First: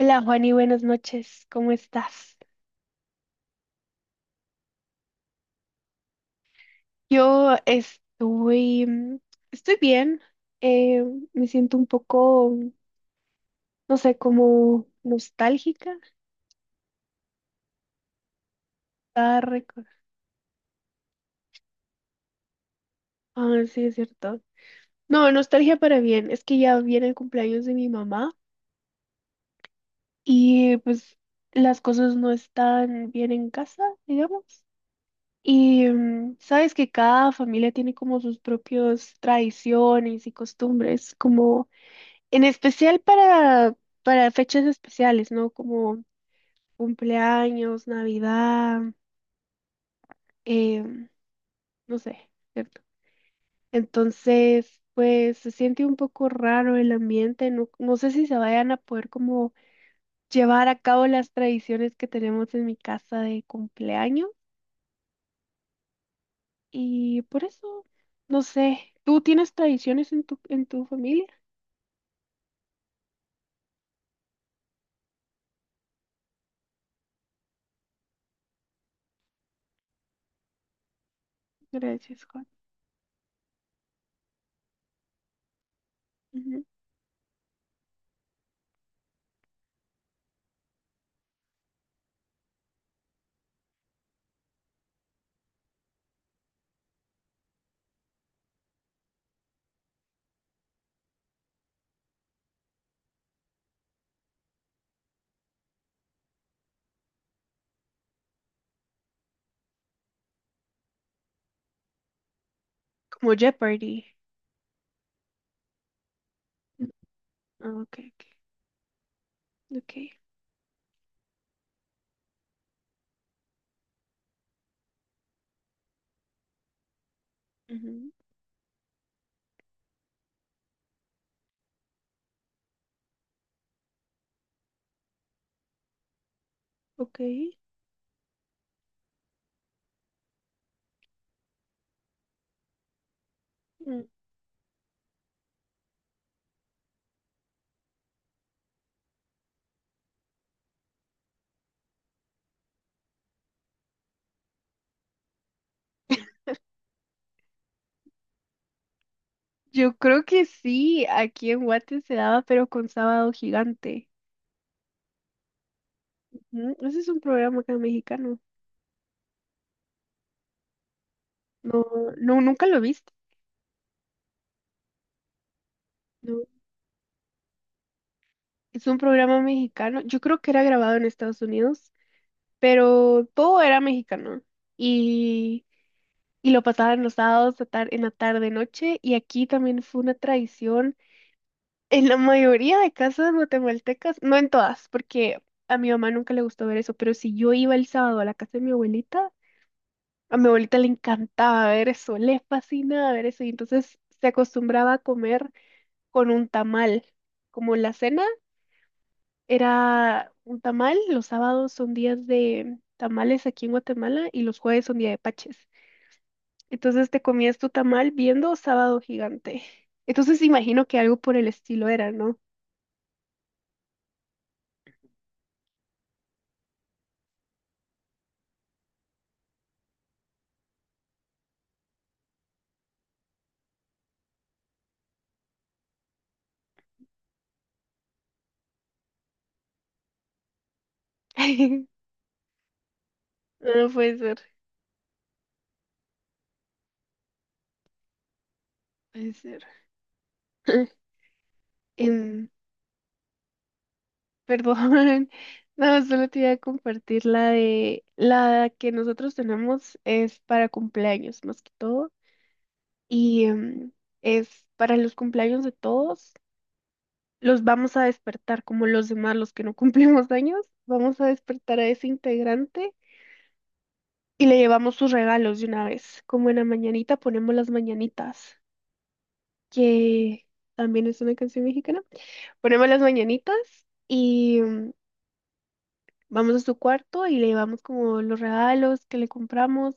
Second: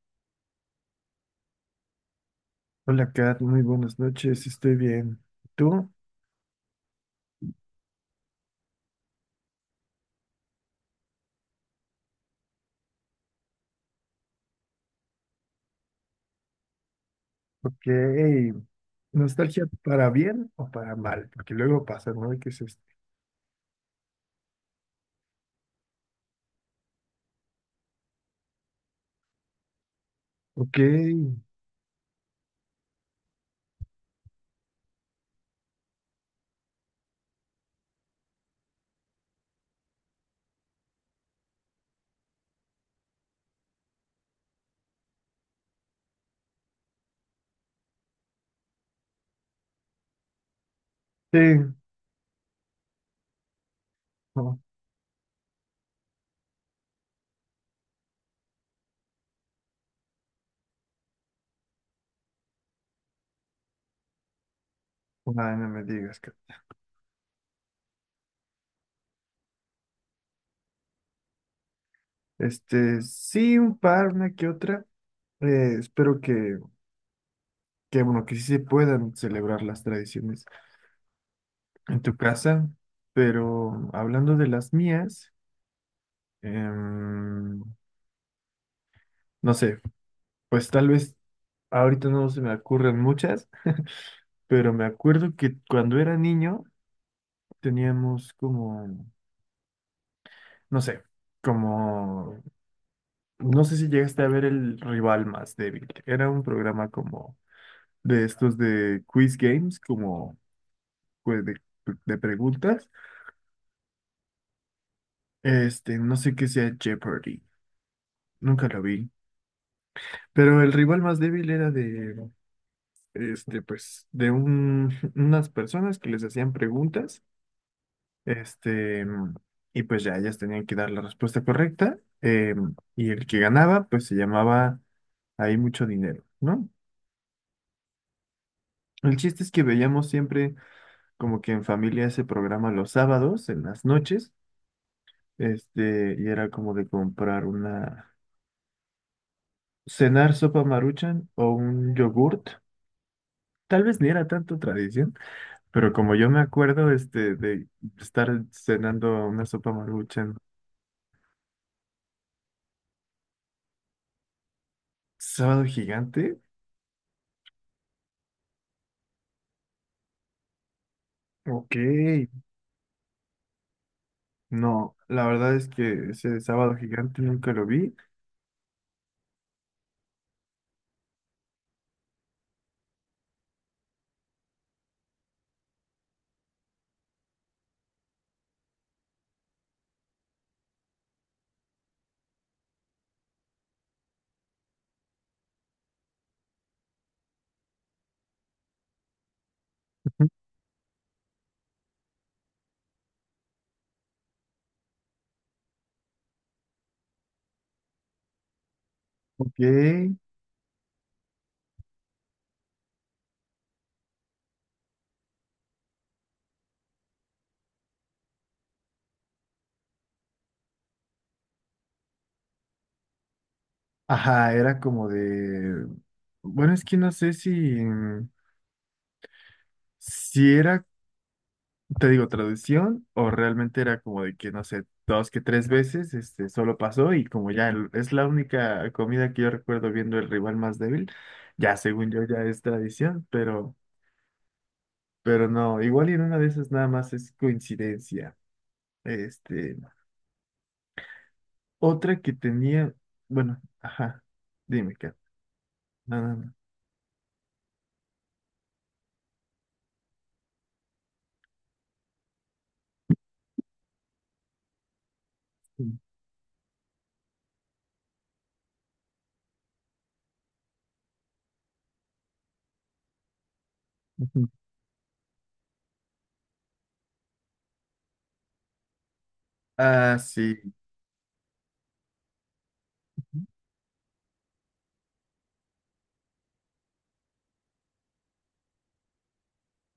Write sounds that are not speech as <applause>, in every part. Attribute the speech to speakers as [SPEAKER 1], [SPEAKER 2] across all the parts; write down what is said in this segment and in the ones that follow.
[SPEAKER 1] Hola Juani, buenas noches, ¿cómo estás?
[SPEAKER 2] Hola Kat, muy buenas noches, estoy bien. ¿Tú?
[SPEAKER 1] Yo estoy, estoy bien, eh, me siento un poco, no sé, como nostálgica.
[SPEAKER 2] Ok.
[SPEAKER 1] Ah,
[SPEAKER 2] ¿Nostalgia
[SPEAKER 1] reco-
[SPEAKER 2] para bien o para mal? Porque luego pasa, ¿no? ¿Qué es esto?
[SPEAKER 1] ah, sí, es cierto. No, nostalgia para bien, es que ya viene el cumpleaños de mi mamá y
[SPEAKER 2] Ok.
[SPEAKER 1] pues las cosas no están bien en casa, digamos. Y sabes que cada familia tiene como sus propias tradiciones y costumbres, como... En especial para fechas especiales, ¿no? Como cumpleaños, Navidad, em,
[SPEAKER 2] Sí.
[SPEAKER 1] no sé, ¿cierto?
[SPEAKER 2] No,
[SPEAKER 1] Entonces, pues se siente un poco raro el ambiente, no sé si se vayan a poder como llevar a cabo las tradiciones que tenemos en mi casa de cumpleaños
[SPEAKER 2] ay, no me digas, Kat.
[SPEAKER 1] y por eso, no sé, ¿tú tienes tradiciones en tu familia?
[SPEAKER 2] Sí, un par, una que otra. Espero que, bueno, que sí se puedan celebrar las tradiciones en tu
[SPEAKER 1] Gracias, Juan.
[SPEAKER 2] casa. Pero hablando de las mías,
[SPEAKER 1] Ujú.
[SPEAKER 2] em, no sé, pues tal vez ahorita no se me ocurren muchas. Pero me acuerdo que cuando era niño teníamos no sé, como, no sé si llegaste a ver el rival más débil. Era un programa como de estos de quiz games, como pues, de, de preguntas.
[SPEAKER 1] Como Jeopardy.
[SPEAKER 2] No sé qué sea Jeopardy,
[SPEAKER 1] Ah, ok,
[SPEAKER 2] nunca lo vi.
[SPEAKER 1] ok.
[SPEAKER 2] Pero el rival más débil era de <laughs> unas personas que les hacían preguntas.
[SPEAKER 1] Ujú,
[SPEAKER 2] Este, y pues ya ellas tenían que dar la respuesta correcta. Y el que ganaba, pues se llamaba ahí mucho dinero, ¿no?
[SPEAKER 1] ok.
[SPEAKER 2] El chiste es que veíamos siempre como que en familia ese programa los sábados, en las
[SPEAKER 1] Mm,
[SPEAKER 2] noches, y era como de cenar sopa Maruchan o un yogurt. Tal vez ni era tanto tradición, pero como yo me acuerdo, de estar cenando una sopa
[SPEAKER 1] yo creo
[SPEAKER 2] Maruchan.
[SPEAKER 1] que sí, aquí en Guate se daba, pero con Sábado Gigante.
[SPEAKER 2] Sábado gigante,
[SPEAKER 1] Ujú, ese es un programa acá mexicano.
[SPEAKER 2] ok.
[SPEAKER 1] No, no, nunca lo viste.
[SPEAKER 2] No, la verdad es que ese
[SPEAKER 1] No.
[SPEAKER 2] sábado gigante nunca lo vi.
[SPEAKER 1] Es un programa mexicano. Yo creo que era grabado en Estados Unidos, pero todo era mexicano. Y, y lo pasaban los sábados a en la tarde noche. Y aquí también fue una tradición. En la mayoría de casas guatemaltecas, no en todas, porque a mi mamá nunca le gustó ver eso, pero si yo iba el sábado a la casa de mi abuelita, a mi abuelita le encantaba ver eso, le fascinaba ver eso y entonces se acostumbraba a comer con un tamal. Como la cena
[SPEAKER 2] Ok.
[SPEAKER 1] era un tamal, los sábados son días de tamales aquí en Guatemala y los jueves son día de paches. Entonces te comías tu tamal viendo Sábado Gigante. Entonces imagino que algo por el estilo era, ¿no?
[SPEAKER 2] Ajá, era como de... Bueno, es que no sé si... Si era, te digo, traducción o realmente era como de que, no sé, dos que tres veces, solo pasó y como ya es la única comida que yo recuerdo viendo el rival más débil, ya
[SPEAKER 1] <laughs>
[SPEAKER 2] según yo ya es tradición,
[SPEAKER 1] No puede ser,
[SPEAKER 2] pero no, igual y en una de esas nada más es coincidencia.
[SPEAKER 1] puede ser.
[SPEAKER 2] Este,
[SPEAKER 1] <clears throat> <laughs>
[SPEAKER 2] Otra que
[SPEAKER 1] Em,
[SPEAKER 2] tenía, bueno, ajá, dime, Kat,
[SPEAKER 1] Perdón, <laughs> no, solo
[SPEAKER 2] nada
[SPEAKER 1] te iba
[SPEAKER 2] más.
[SPEAKER 1] a compartir la de la que nosotros tenemos es para cumpleaños más que todo y es para los cumpleaños de
[SPEAKER 2] Sí.
[SPEAKER 1] todos. Los vamos a despertar como los demás, los que no <laughs> cumplimos años. Vamos a despertar a ese integrante y
[SPEAKER 2] Ujú.
[SPEAKER 1] le llevamos sus regalos de una vez. Como en la mañanita ponemos las mañanitas,
[SPEAKER 2] Ah,
[SPEAKER 1] que
[SPEAKER 2] sí.
[SPEAKER 1] también es una canción mexicana. Ponemos las mañanitas. Y vamos a su cuarto y le llevamos como los regalos que le compramos.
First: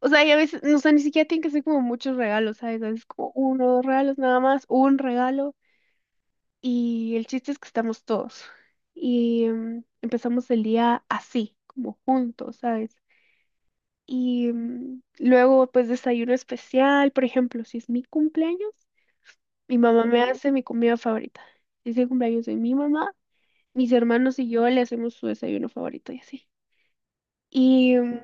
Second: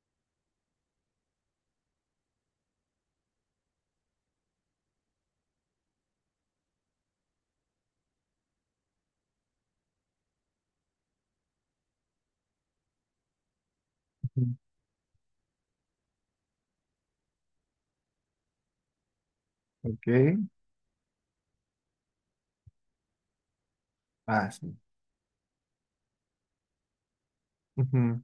[SPEAKER 1] O sea, y a veces, no, o sea, ni siquiera tienen que ser como muchos regalos, ¿sabes? A veces como uno o dos regalos nada más, un regalo. Y el chiste es que estamos todos. Y empezamos el día así, como juntos, ¿sabes?
[SPEAKER 2] Ujú.
[SPEAKER 1] Y luego, pues, desayuno especial, por ejemplo, si es mi cumpleaños, mi mamá me Ujú.
[SPEAKER 2] Ok.
[SPEAKER 1] Hace mi comida favorita. Si es el cumpleaños de mi mamá, mis hermanos y
[SPEAKER 2] Ah,
[SPEAKER 1] yo
[SPEAKER 2] sí.
[SPEAKER 1] le hacemos su desayuno favorito y así. Y
[SPEAKER 2] Ujú.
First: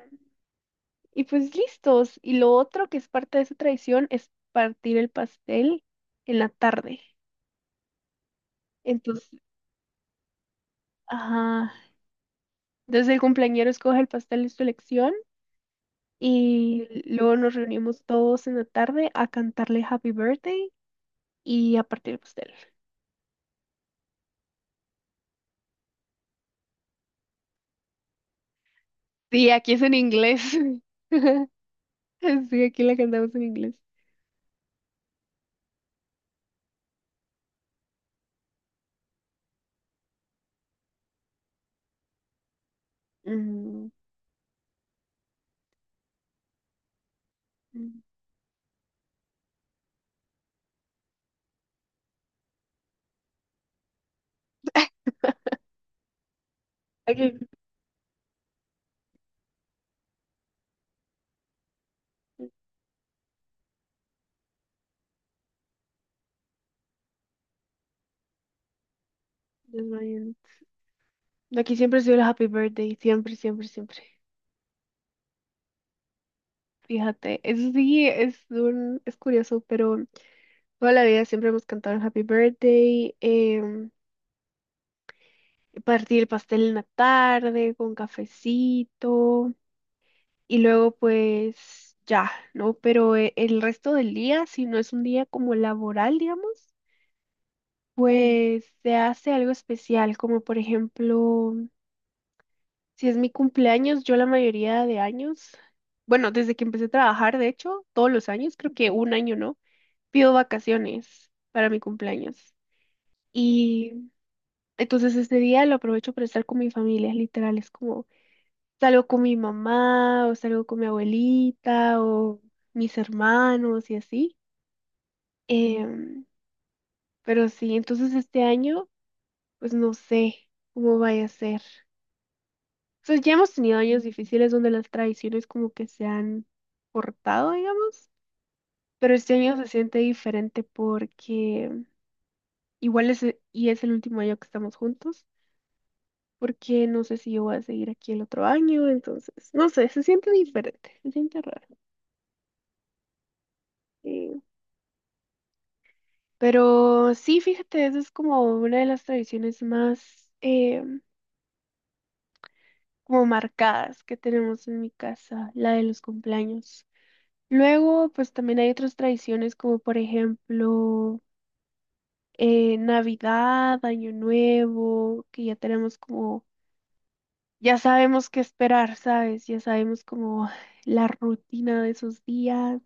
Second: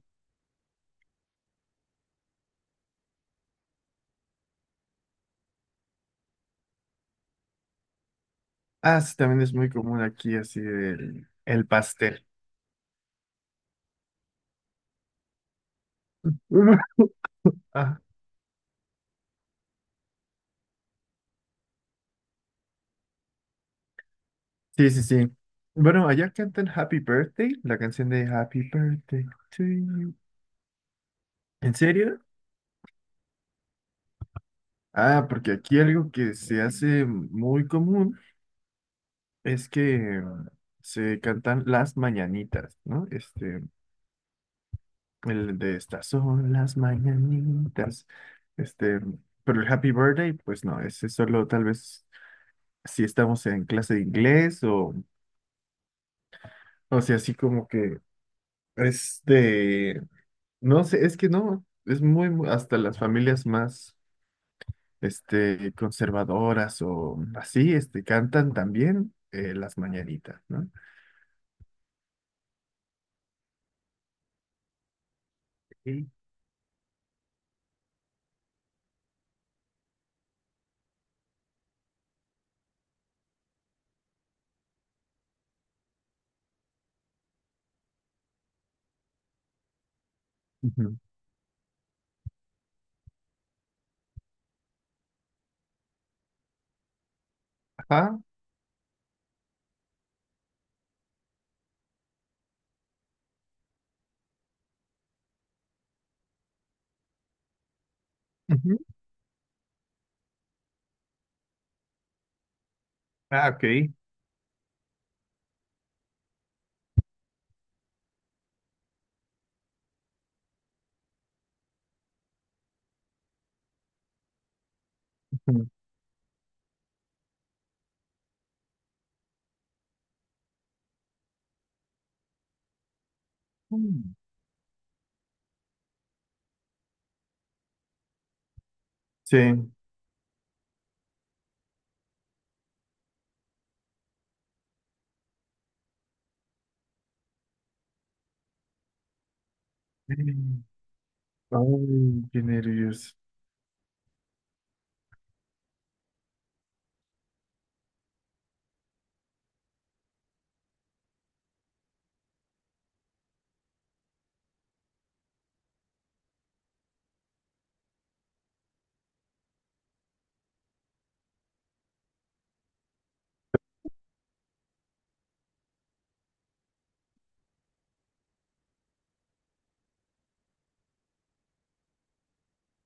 [SPEAKER 1] y pues listos. Y lo otro que es parte de esa tradición es partir el pastel en la tarde.
[SPEAKER 2] Ah, sí,
[SPEAKER 1] Entonces,
[SPEAKER 2] también es muy común aquí, así, el
[SPEAKER 1] ajá,
[SPEAKER 2] pastel.
[SPEAKER 1] entonces el cumpleañero escoge el pastel de su elección
[SPEAKER 2] <laughs> Ujú.
[SPEAKER 1] y luego nos
[SPEAKER 2] Ah,
[SPEAKER 1] reunimos todos en la tarde a cantarle Happy Birthday y a partir el pastel.
[SPEAKER 2] sí, sí, sí. Bueno, allá cantan Happy Birthday, la canción de Happy Birthday
[SPEAKER 1] Sí,
[SPEAKER 2] to
[SPEAKER 1] aquí es en
[SPEAKER 2] you.
[SPEAKER 1] inglés. <laughs>
[SPEAKER 2] ¿En serio?
[SPEAKER 1] Sí, aquí la cantamos en inglés.
[SPEAKER 2] Ah, porque aquí algo que se hace muy común es que se cantan las mañanitas, ¿no?
[SPEAKER 1] Mm,
[SPEAKER 2] El de estas son las
[SPEAKER 1] mm.
[SPEAKER 2] mañanitas. Este, pero el Happy Birthday, pues no, ese solo tal vez si estamos en clase de inglés o sea, así
[SPEAKER 1] Aquí,
[SPEAKER 2] como que es de, no sé, es que no, es muy, hasta las familias más, conservadoras o así, cantan también las
[SPEAKER 1] desmayando.
[SPEAKER 2] mañanitas, ¿no?
[SPEAKER 1] Aquí siempre ha sido el Happy Birthday, siempre, siempre, siempre.
[SPEAKER 2] Sí.
[SPEAKER 1] Fíjate, eso sí es es curioso, pero toda la vida siempre hemos cantado el Happy Birthday, partir el pastel en la tarde con cafecito y luego
[SPEAKER 2] Ujú.
[SPEAKER 1] pues ya, ¿no? Pero el resto del día, si no es un día como laboral, digamos,
[SPEAKER 2] Ajá.
[SPEAKER 1] pues se hace algo especial, como por ejemplo, si es mi cumpleaños, yo la mayoría de años, bueno, desde que empecé a trabajar, de hecho, todos los años, creo
[SPEAKER 2] Ujú.
[SPEAKER 1] que un año, ¿no? Pido vacaciones para mi cumpleaños.
[SPEAKER 2] Ah, ok.
[SPEAKER 1] Y entonces este día lo aprovecho para estar con mi familia, literal, es como salgo con mi mamá o salgo con mi abuelita o mis hermanos y así.
[SPEAKER 2] Ujú.
[SPEAKER 1] Em, pero sí, entonces este año, pues no sé cómo vaya a ser. Entonces ya hemos tenido años
[SPEAKER 2] Mm.
[SPEAKER 1] difíciles donde las tradiciones como que se han cortado, digamos, pero este
[SPEAKER 2] Sí.
[SPEAKER 1] año se siente diferente porque igual y es el último año que estamos juntos. Porque no sé si yo voy a seguir aquí el otro año, entonces, no sé, se siente
[SPEAKER 2] Mm.
[SPEAKER 1] diferente, se siente raro.
[SPEAKER 2] Ay, qué nervios.
[SPEAKER 1] eh, pero sí, fíjate, esa es como una de las tradiciones más como marcadas que tenemos en mi casa, la de los cumpleaños. Luego, pues también hay otras tradiciones como por ejemplo Navidad, Año Nuevo, que ya tenemos como, ya sabemos qué esperar, ¿sabes? Ya sabemos como la rutina de esos días.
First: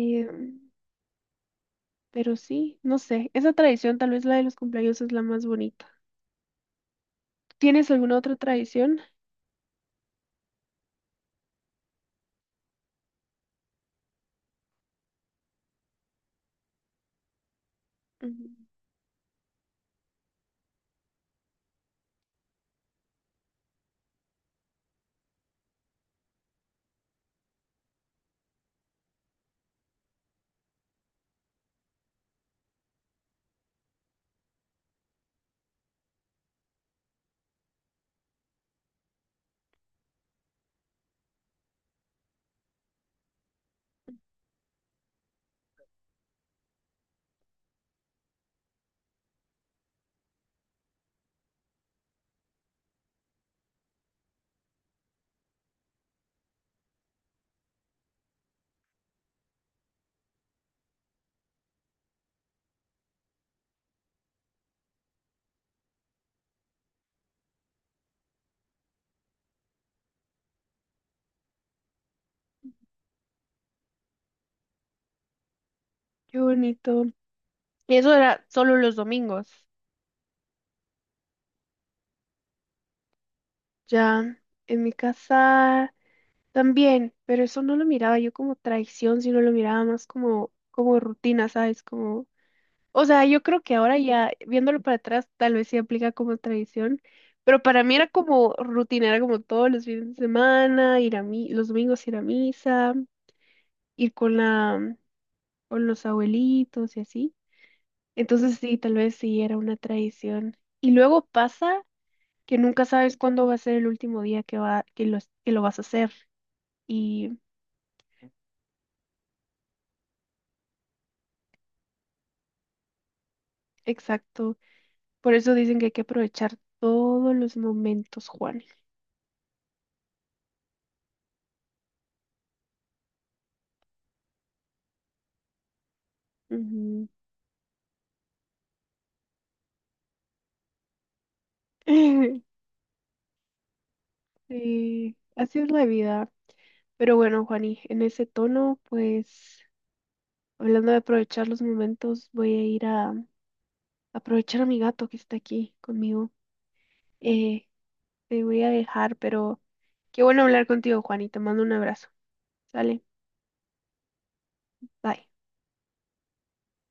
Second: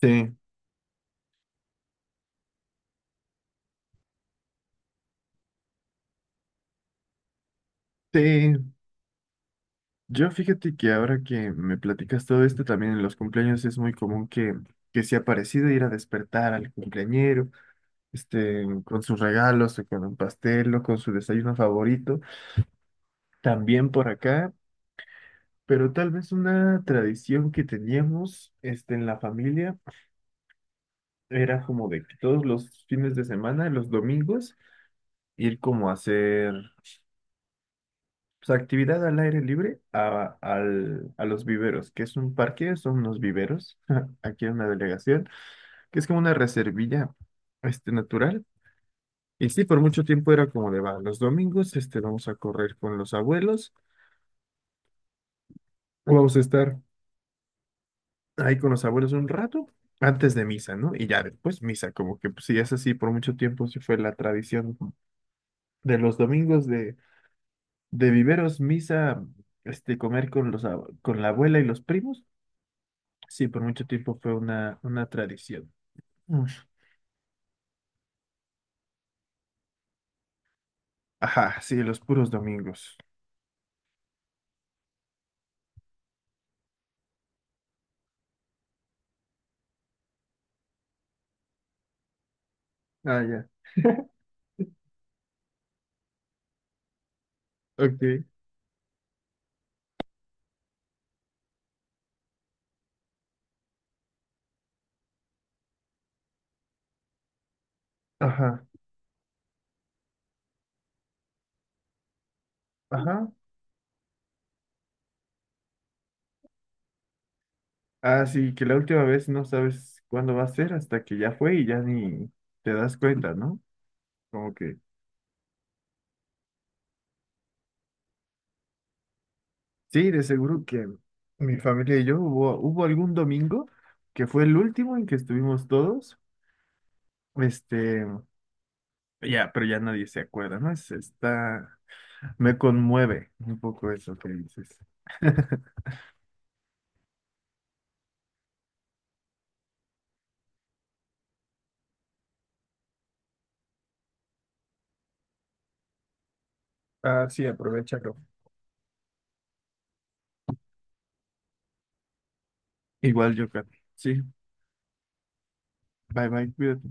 [SPEAKER 2] Sí,
[SPEAKER 1] Pero sí, no sé, esa tradición, tal vez la de los cumpleaños es la más bonita. ¿Tienes alguna otra
[SPEAKER 2] sí.
[SPEAKER 1] tradición?
[SPEAKER 2] Yo fíjate que ahora que me platicas todo esto, también en los cumpleaños es muy común que sea parecido ir a despertar al cumpleañero,
[SPEAKER 1] Mm,
[SPEAKER 2] con sus regalos, o con un pastel, o con su desayuno favorito, también por acá, pero tal vez una tradición que teníamos, en la familia era como de que todos los fines de semana, los domingos, ir como a hacer pues actividad al aire libre a los viveros, que es un parque, son unos viveros, <laughs> aquí en una delegación, que es como una reservilla natural. Y sí, por mucho tiempo era como de, va, los domingos vamos a correr con los abuelos, o vamos a estar ahí con los abuelos un rato antes de misa, ¿no? Y ya después misa, como que pues, sí, es así, por mucho tiempo sí fue la tradición de los domingos de viveros, misa, comer con con la abuela y los primos. Sí, por mucho tiempo fue una tradición.
[SPEAKER 1] qué
[SPEAKER 2] Ush.
[SPEAKER 1] bonito. Y eso era solo los domingos.
[SPEAKER 2] Ajá, sí, los puros domingos.
[SPEAKER 1] Ya, en mi casa también, pero eso no lo miraba yo como tradición, sino lo miraba más como, como rutina, ¿sabes? Como, o
[SPEAKER 2] Ah,
[SPEAKER 1] sea, yo
[SPEAKER 2] ya.
[SPEAKER 1] creo que ahora ya, viéndolo para atrás, tal vez sí aplica como tradición, pero para mí era
[SPEAKER 2] Ok.
[SPEAKER 1] como rutina, era como todos los fines de semana, ir a mi, los domingos ir a misa, ir con la o los abuelitos y así. Entonces
[SPEAKER 2] Ajá,
[SPEAKER 1] sí, tal vez sí era una tradición. Y luego pasa que nunca sabes
[SPEAKER 2] ajá.
[SPEAKER 1] cuándo va a ser el último día que va, que lo vas a hacer. Y
[SPEAKER 2] Ah, sí, que la última vez no sabes cuándo va a ser hasta que ya fue y ya ni te das cuenta, ¿no? Como
[SPEAKER 1] exacto.
[SPEAKER 2] que...
[SPEAKER 1] Por eso dicen que hay que aprovechar todos los momentos, Juan.
[SPEAKER 2] Sí, de seguro que mi familia y yo hubo algún domingo que fue el último en que estuvimos todos.
[SPEAKER 1] Ujú.
[SPEAKER 2] Este, ya, pero ya nadie se acuerda, ¿no? Es, está... Me
[SPEAKER 1] <laughs>
[SPEAKER 2] conmueve un poco eso que dices.
[SPEAKER 1] Sí, así
[SPEAKER 2] <laughs>
[SPEAKER 1] es la vida. Pero bueno, Juani, en ese tono, pues, hablando de aprovechar los momentos, voy a ir a aprovechar a mi gato que está aquí conmigo.
[SPEAKER 2] Ah, sí,
[SPEAKER 1] Eh,
[SPEAKER 2] aprovechalo.
[SPEAKER 1] Te voy a dejar, pero qué bueno hablar contigo, Juan, y te mando un abrazo. Sale,
[SPEAKER 2] Igual yo, creo. Sí,
[SPEAKER 1] bye.
[SPEAKER 2] bye bye, cuídate.